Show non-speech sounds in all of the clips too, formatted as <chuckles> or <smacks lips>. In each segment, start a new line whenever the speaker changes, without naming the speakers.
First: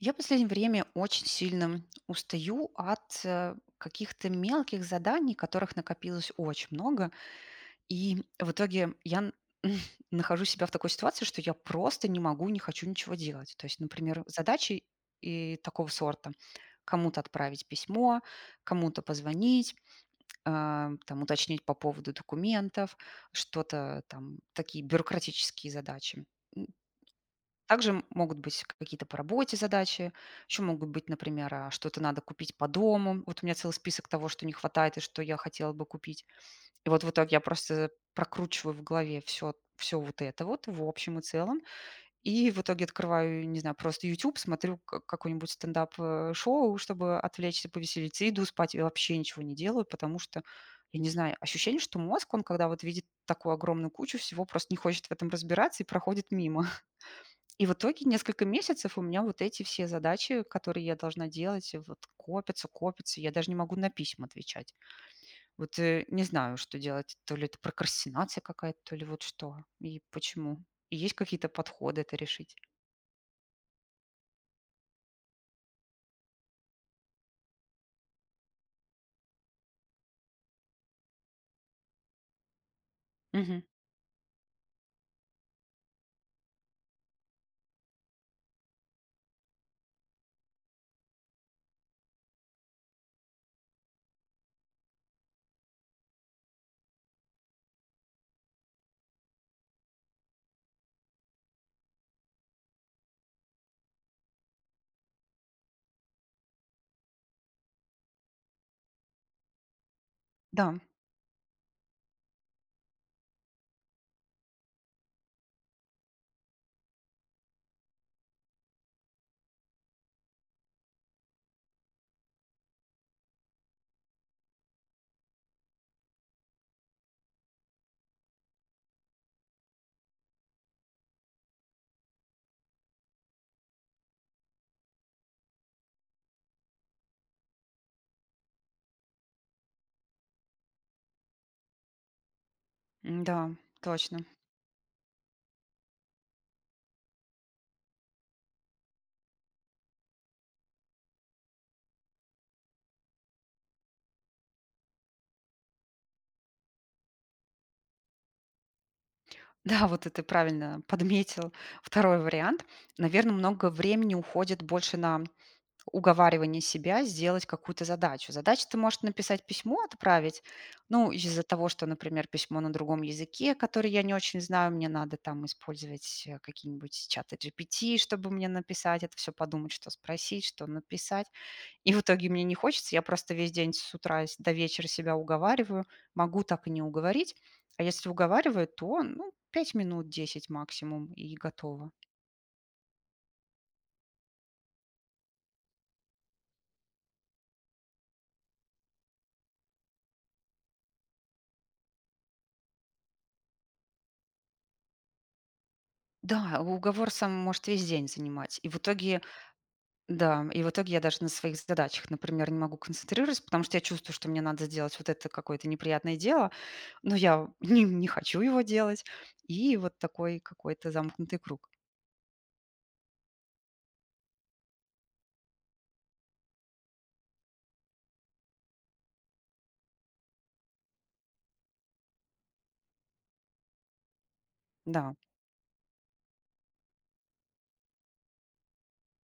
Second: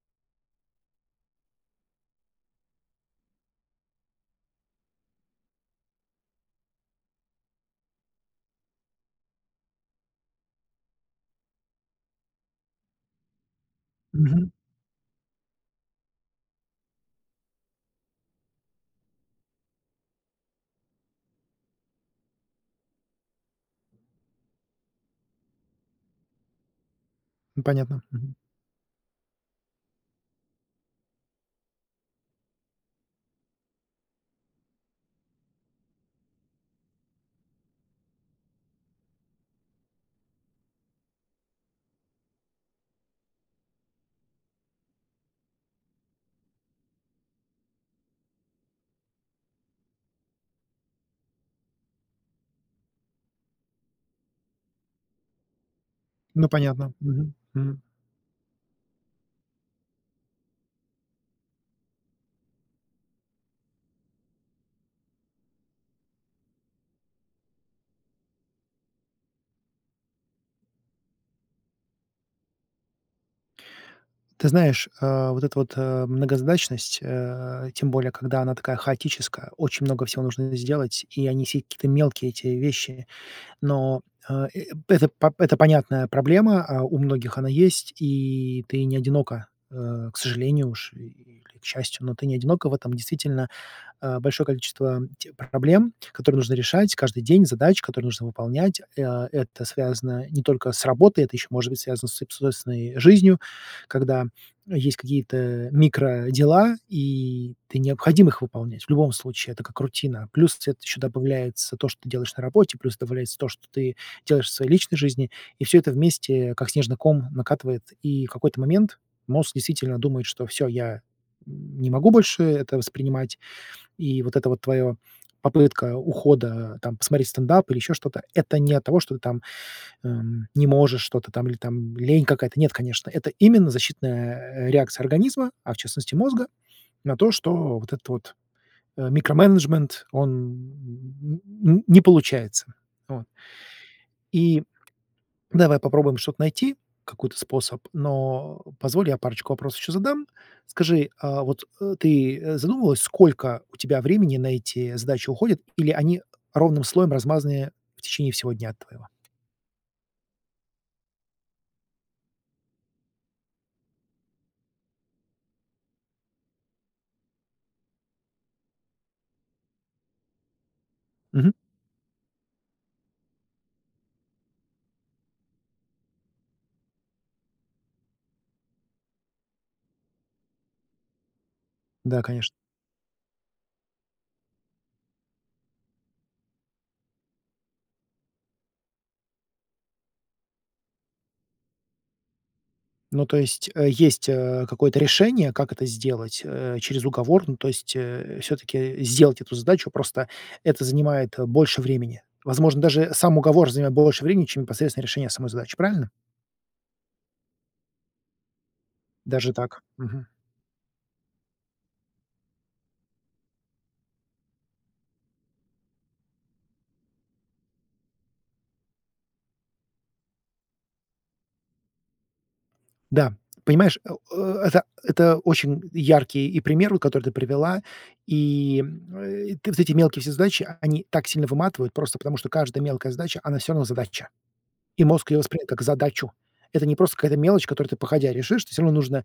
Я последнее время очень сильно устаю, от, э, каких-то мелких заданий, которых накопилось очень много, и, в итоге, я н <chuckles> нахожу себя в такой ситуации, что я просто не могу, не хочу ничего делать. То есть, например,
Мгм.
задачи, и такого сорта- кому-то отправить письмо, кому-то позвонить, а, там, уточнить по поводу документов, что-то, там, такие, бюрократические задачи. М. Также
Понятно.
м
Мгм.
могут быть какие-то по работе задачи, еще могут быть, например, а, что-то надо купить по дому. Вот, у меня целый список того, что не хватает и что я хотела бы купить. И вот, в итоге я просто прокручиваю в голове всё всё вот это вот, в общем и целом. И в итоге, открываю, не знаю, просто, "Ютюб", смотрю к какое-нибудь стендап, э, шоу, чтобы отвлечься, повеселиться, и иду спать, я вообще ничего не делаю, потому, что, я не знаю, ощущение, что мозг, он, когда, вот, видит такую огромную кучу всего, просто не хочет в этом разбираться, и проходит
Ну,
мимо. <chuckles>
понятно. Мгм,
И в
мгм.
итоге, несколько месяцев, у меня вот эти все задачи, которые я должна делать, э, вот, копятся, копятся, я даже не могу на письма отвечать. Вот, э, не знаю, что делать, то ли это прокрастинация какая-то, то ли вот что, и почему, и есть какие-то подходы это решить.
Ты знаешь, а, вот эта вот, э, многозадачность, э, тем более, когда она такая хаотическая, очень много всего нужно сделать, и они все какие-то мелкие, эти вещи.
Мгм.
Но, э, э это п это понятная проблема. А, у многих она есть, и ты не одинока, э, к сожалению уж, или к счастью, но ты не одинока в этом. Действительно, э, большое количество тех проблем, которые нужно решать каждый день, задач, которые нужно выполнять. А, это связано не только с работой, это еще может быть связано с соб с собственной жизнью, когда есть какие-то микродела, и ты необходим их выполнять. В любом случае, это как рутина. Плюс,
Да,
цвет
м.
еще добавляется то, что ты делаешь на работе, плюс добавляется то, что ты делаешь в своей личной жизни. И всё это вместе, как снежный ком, накатывает. И какой-то момент мозг действительно думает, что- всё, я, м, не могу больше это воспринимать, и вот эта вот твоё попытка ухода- там посмотреть стендап, или еще что-то- это не от того, что ты там, эм, не можешь что-то, там, или там лень какая-то. Нет, конечно, это именно защитная, э, реакция организма, а в частности мозга, на то, что вот этот вот, э, микроменеджмент- он н не получается. Вот.
Да, точно.
И давай попробуем что-то найти, какой-то способ, но, а, позволь, я парочку вопросов еще задам. Скажи, а вот, э, ты задумывалась, сколько у тебя времени на эти задачи уходит, или они ровным слоем размазаны в течение всего дня твоего?
Да, вот это правильно подметил 2-й вариант. Наверно, много времени уходит больше на уговаривание себя сделать какую-то задачу. Задача- ты можешь написать письмо, отправить, ну, из-за
Мгм.
того, что, например, письмо на другом языке, который я не очень знаю, мне надо там использовать, э, какие-нибудь чаты GPT, чтобы мне написать это всё, подумать, что спросить, что написать. И в
Да,
итоге мне
конечно.
не хочется, я просто весь день с утра с до вечера себя уговариваю, могу так и не уговорить, а если уговариваю, то, ну, 5 минут, 10 максимум- и готово.
Ну, то есть, э, есть, э, какое-то решение, как это сделать, э, через уговор, ну, то есть, э, всё-таки, э, сделать эту задачу, просто это занимает, э, больше времени. Возможно, даже сам уговор занимает больше времени, чем непосредственно решение самой задачи. Правильно?
Да, уговор сам может весь день занимать, и в итоге
Даже так? Мгм.
да, и в итоге я даже на своих задачах, например, не могу концентрироваться, потому что я чувствую, что мне надо сделать вот это какое-то неприятное дело, но я, ним не не хочу его делать. И вот такой какой-то замкнутый круг.
Да, понимаешь, э, э это это очень яркий, и, пример от который ты привела. И, э, ты вот эти мелкие все задачи, они так сильно выматывают просто потому, что каждая мелкая задача, она всё равно задача. И
Да.
мозг ее воспринимает как задачу. Это не просто какая-то мелочь, которую ты походя решишь, ты всё равно нужно,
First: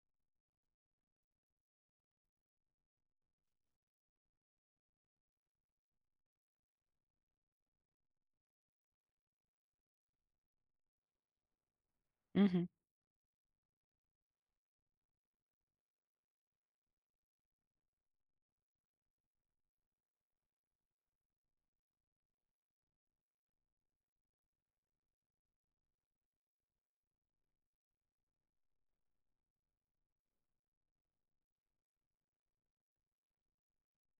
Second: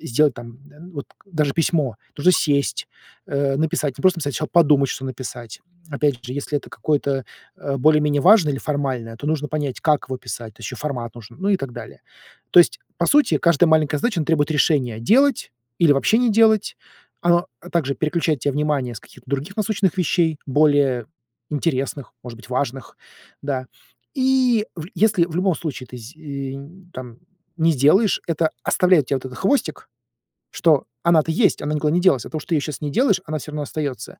э, сделать, там, э, вот даже письмо. Нужно сесть, э, написать не просто, сначала подумать, что написать. Опять же, если это какое-то, э, более-менее важное или формальное, то нужно понять, как его писать, то еще формат нужен, ну и так далее. То
Мгм.
есть, по сути, каждая маленькая задача, она требует решения: делать или вообще не делать. Оно, э, также переключает те внимание с каких-то других насущных вещей, более интересных, может быть, важных, да. И вл если в любом случае ты з э, нь там, не сделаешь, это оставляет те вот этот хвостик, что она-то есть, она никуда не делась. Оттого что ты ее сейчас не делаешь, она всё равно остается.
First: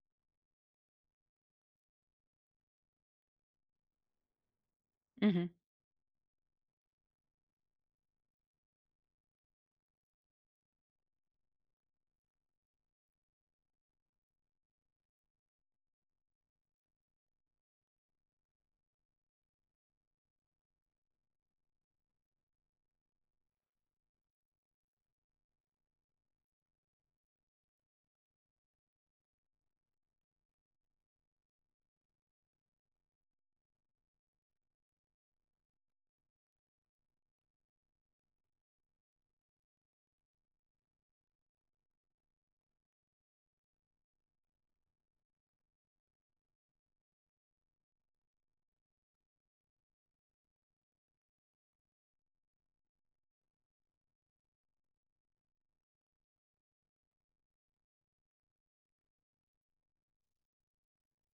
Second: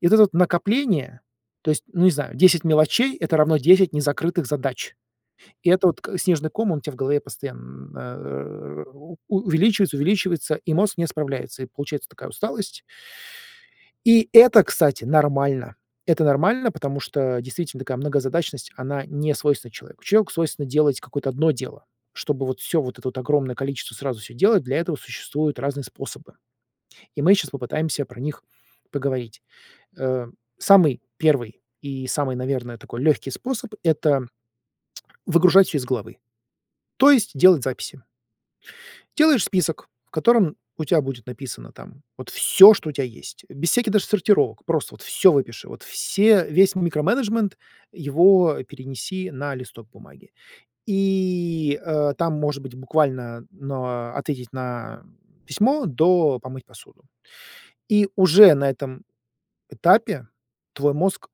И вот это вот накопление, то есть, ну, не знаю, 10 мелочей- это равно 10 незакрытых задач.
Мгм.
И это вот к снежный ком, он у тя в голове постоян э, у увеличивается, увеличивается, и мозг не справляется, и получается такая усталость. И это, кстати, нормально. Это нормально, потому что, действительно, такая многозадачность, она не свойственна человеку. Человеку свойственно делать какое-то одно дело. Чтобы вот всё вот это вот огромное количество сразу всё делать, для этого существуют разные способы, и мы щас попытаемся про них поговорить. Э, самый 1 и самый, наверное, такой легкий способ- это <smacks lips> выгружать всё из головы, то есть делать записи. Делаешь список, в котором у тя будет написано там вот всё, что у тя есть, без всяких даже сортировок, просто, вот, всё выпиши, вот все весь микроменеджмент, его перенеси на листок бумаги и, э, там, может быть, буквально, но "ответить на письмо" до "помыть посуду". И уже на этом этапе твой мозг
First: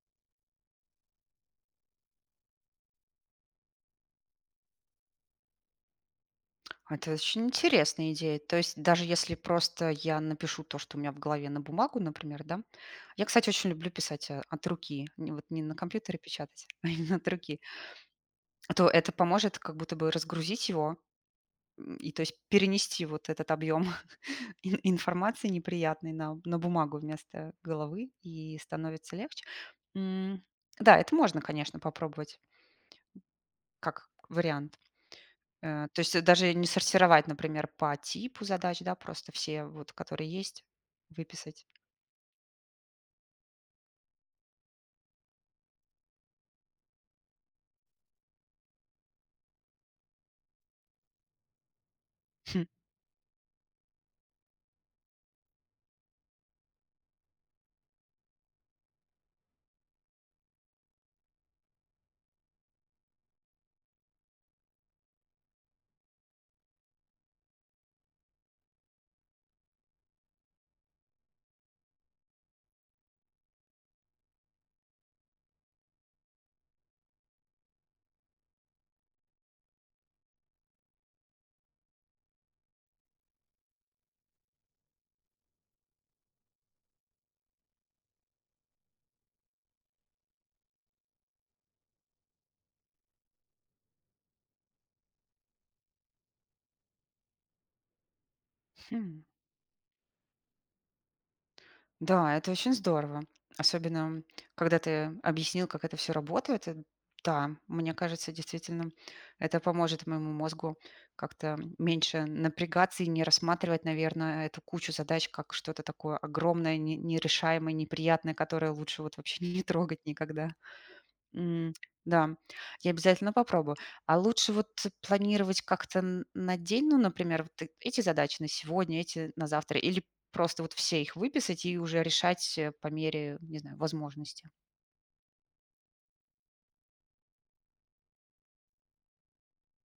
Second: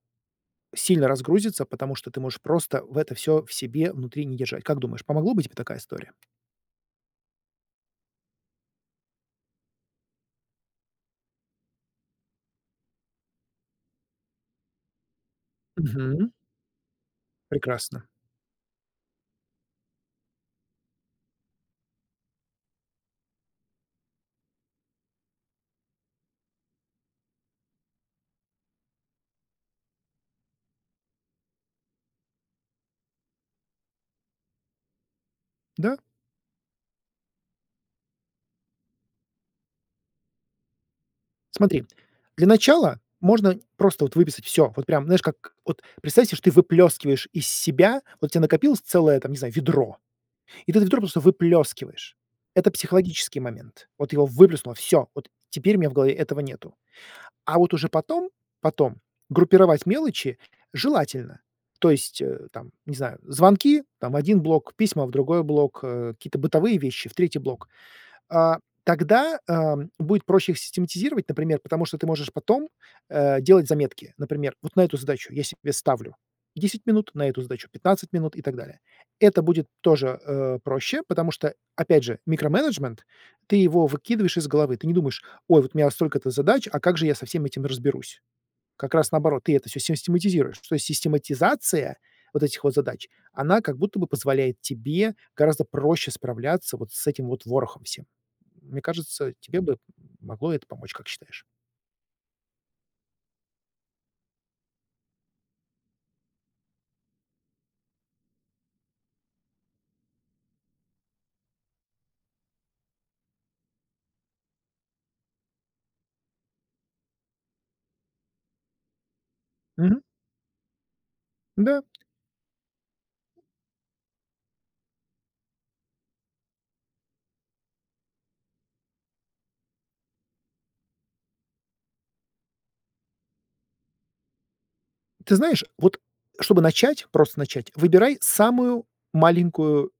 сильно разгрузится, потому что ты можешь, просто, в это всё в себе внутри не держать. Как думаешь, помогло бы тебе такая история?
<clicks tongue> А это очень интересная идея. То есть даже если просто я напишу то, что у меня в голове на бумагу, например, да Я, кстати, очень люблю писать, а, от руки, н вот не на компьютере
Мгм.
печатать, а именно от руки.
Прекрасно.
А то это поможет как будто бы разгрузить его? М, и то есть перенести вот этот объём <chuckles> ин информации неприятной на на бумагу вместо головы, и становится легче? М. Да, это можно, конечно, попробовать как вариант. Э,
Да.
то есть это даже не сортировать, например, по типу задач, да? Просто все вот, которые есть, выписать.
Смотри, для начала можно просто вот выписать всё. Вот прям, знаешь, как: вот представь се, что ты выплёскиваешь из себя. Вот у тя накопилось целое там, не знаю, ведро, и ты это ведро просто выплёскиваешь.
Хм.
Это психологический момент. Вот его выплеснуло, всё, вот теперь у меня в голове этого нету. А вот уже потом, потом группировать мелочи желательно, то есть, э, там, не знаю, звонки, там- в 1 блок, письма- в другой блок, э, какие-то бытовые вещи- в 3-й блок. А, тогда, а, будет проще их систематизировать, например, потому что ты можешь потом, э, делать заметки. Например, вот на эту задачу я себе ставлю 10 минут, на эту задачу 15 минут и так далее. Это будет тоже, э, проще, потому что, опять же, микроменеджмент- ты его выкидываешь из головы. Ты не думаешь: "Ой, вот у меня столько-то задач, а как же я со всем этим разберусь?" Как раз наоборот, ты это всё систематизируешь. То есть систематизация вот этих вот задач, она как будто бы позволяет тебе гораздо проще справляться вот с этим вот ворохом всем. Мне
Хм.
кажется, тебе бы м могло это помочь, как считаешь?
Да, это очень здорово, особенно когда ты объяснил, как это всё работает, ты Да, мне кажется, действительно, это поможет моему мозгу как-то, м, меньше напрягаться и не рассматривать, наверно, эту кучу задач как что-то такое огромное, не нерешаемое, неприятное, которое лучше вот вообще не трогать
Мгм.
никогда. М,
Да.
да, я обязательно попробую. А лучше вот планировать как-то н на день? Ну, например, вот ты эти задачи- на сегодня, эти- на завтра, или просто вот все их выписать и уже решать по мере, не знаю, возможности?
Ты знаешь, вот, чтобы начать, просто начать, выбирай самую маленькую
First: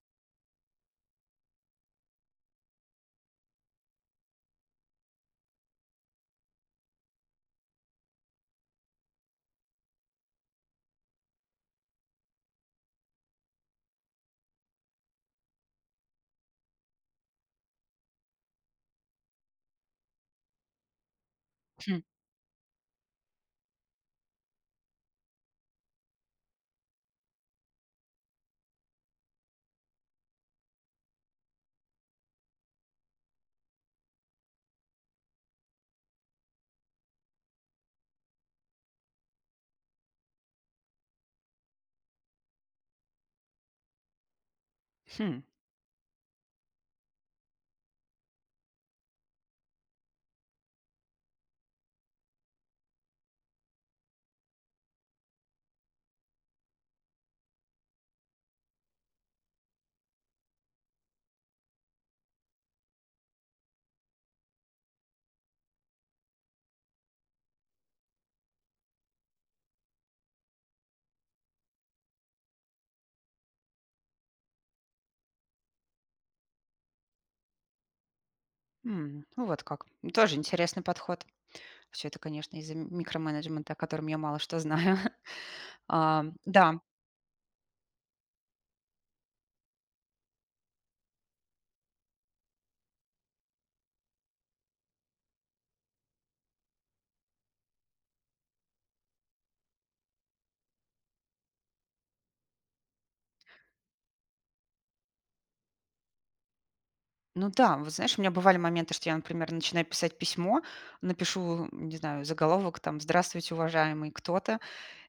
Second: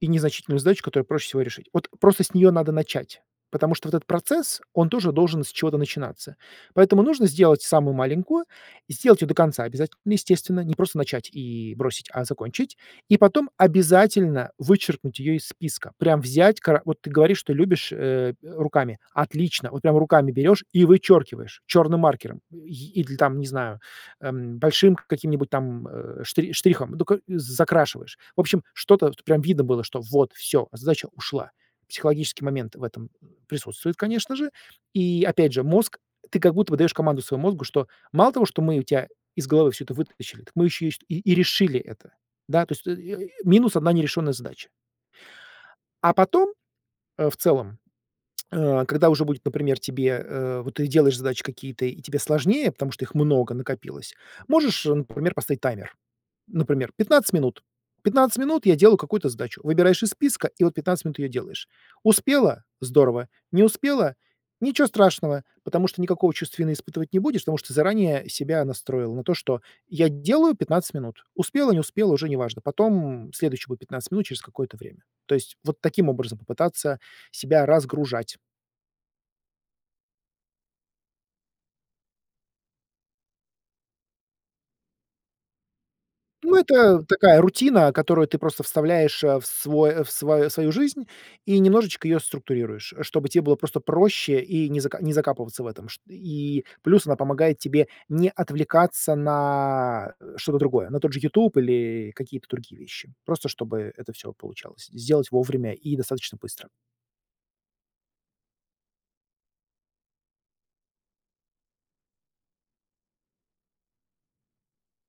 и незначительную задачу, которую проще всего решить. Вот, просто с нее надо начать, потому что вот этот процесс- он тоже должен с чего-то начинаться. Поэтому нужно сделать самую маленькую, и сделать ее до конца обязать естественно. Не просто начать и бросить, а закончить. И потом обязательно вычеркнуть ее из списка. Прям взять ка Вот ты говоришь, что любишь, э, руками. Отлично! Вот прямо руками берешь и вычеркиваешь черным
Хм.
маркером и или, там, не знаю, эм, большим каким-нибудь там, э, ш штрихом, ну, ко з закрашиваешь. В общем, что-то, что прям видно было, что вот, всё, задача ушла. Психологический момент в этом присутствует, конечно же. И опять же, мозг Ты как будто бы даешь команду своему мозгу, что Мало того, что мы у тя из головы всё это вытащили, так мы еще и и ст и решили это. Да, то есть минус 1 нерешенная задача.
Хм.
А потом, э, в целом, <smacks lips> э, когда уже будет, например, тебе, э Вот ты делаешь задачи какие-то, и тебе сложнее, потому что их много накопилось, можешь, например, поставить таймер. Например, 15 минут, 15 минут я делаю какую-то задачу. Выбираешь из списка, и вот 15 минут ее делаешь. Успела- здорово. Не успела- ниче страшного, потому что никакого чувства вины испытывать не будешь, потому что ты заранее себя настроил на то, что: "Я делаю 15 минут". Успела, не успела- уже неважно. Потом следующие будут 15 минут через какое-то время. То есть вот таким образом попытаться себя разгружать.
М. Вот как. Ну, тоже интересный подход. Всё это, конечно, из-за микроменеджмента, о котором я мало что знаю. <chuckles> А,
Ну,
да.
это такая рутина, которую ты просто вставляешь, э, в свой в сво в свою жизнь и немножечко ее структурируешь, чтобы те было просто проще и не за закапываться в этом. Шт и плюс она помогает тебе не отвлекаться на что-то другое, на тот же "Ютуб" или какие-то другие вещи. Просто чтобы это всё получалось сделать вовремя и достаточно быстро.
Ну да. Вот, знаешь, у меня бывали моменты, что я, например, начинаю писать письмо, напишу, м, не знаю, заголовок, там: "Здравствуйте, уважаемый кто-то".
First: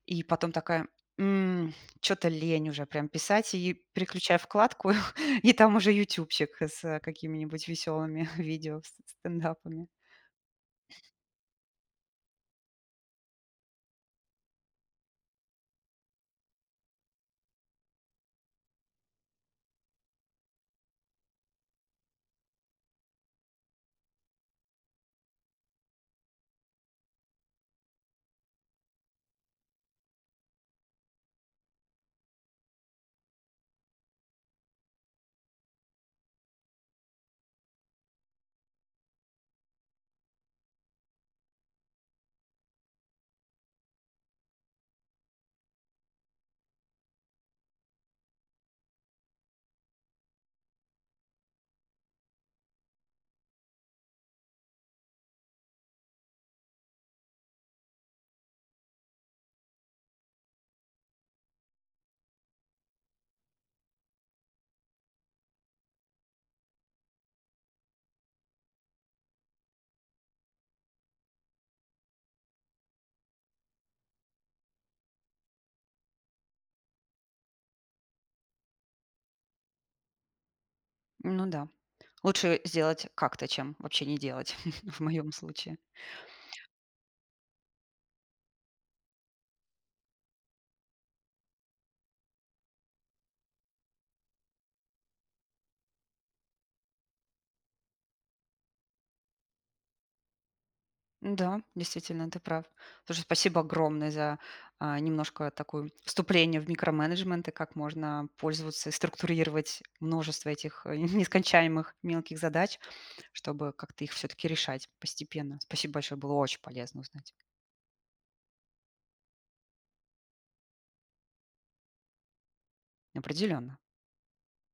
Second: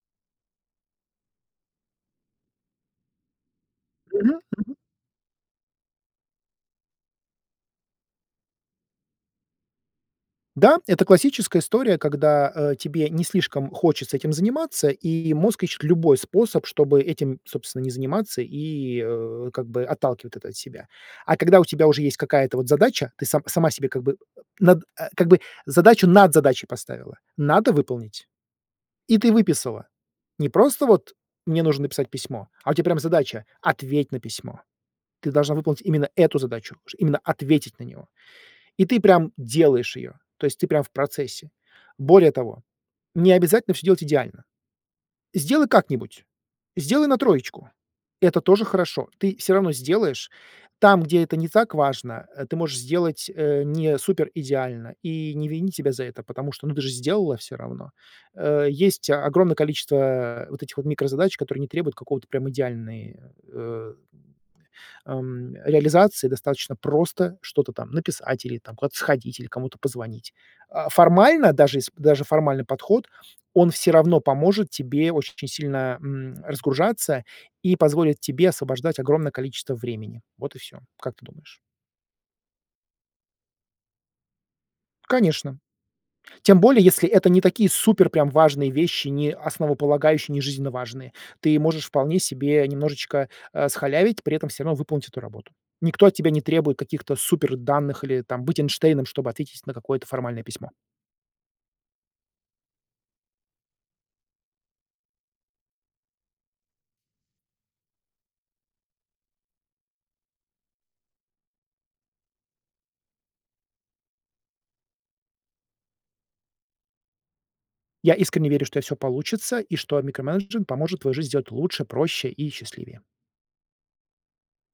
И потом такая: "М, чё-то лень уже прям писать". И
Мгм,
переключаю
мгм.
вкладку, <chuckles> и там уже "Ютубчик" с какими-нибудь весёлыми <chuckles> видео с стендапами.
Да, это классическая история, когда, э, тебе не слишком хочется этим заниматься, и мозг ищет любой способ, чтобы этим, собственно, не заниматься, и, э, как бы отталкивает это от себя. А когда у тебя уже есть какая-то вот задача, ты са сама себе как бы э, над как бы задачу над задачей поставила. Надо выполнить. И ты выписала. Не просто вот: "Мне нужно написать письмо". А у тя прям задача: "Ответь на письмо". Ты должна выполнить именно эту задачу, ш именно ответить на него. И ты прям делаешь ее. То есть ты прям в процессе. Более того, необязательно всё делать идеально. Сделай как-нибудь. Сделай на 3. Это тоже хорошо. Ты сё равно сделаешь. Там, где это не так важно, э, ты можешь сделать, э, не супер идеально и не винить себя за это, потому что, ну, ты же сделала все равно. Э, есть огромное количество, э, вот этих вот микрозадач, которые не требуют какого-то прям идеальный, э ам, э, реализации. Достаточно просто что-то там написать или там куда-то сходить, или кому-то позвонить. А, формально, даже сп даже формальный подход, он всё равно поможет тебе очень сильно, э, м, разгружаться, и позволит тебе освобождать огромное количество времени. Вот и всё. Как ты
Ну
думаешь?
да. Лучше сделать как-то, чем вообще не делать <chuckles> в моем
Конечно.
случае.
Тем более, если это не такие супер прям важные вещи, не основополагающие, не жизненно важные. Ты можешь вполне себе немножечко, э, схалявить, при этом всё равно выполнить эту работу. Никто от тебя не требует каких-то суперданных или, там, быть Эйнштейном, чтобы ответить на какое-то формальное письмо.
Да, действительно, ты прав. Слушай, спасибо огромное за, а, немножко такую вступление в микроменеджмент, и как можно пользоваться и структурировать множество этих <chuckles> нескончаемых мелких задач, чтобы как-то их всё-таки решать постепенно. Спасибо большое, было очень полезно узнать.
Я искренне верю, что у тя всё получится, и что микроменеджмент поможет твою жизнь сделать лучше, проще и счастливее.
Определённо.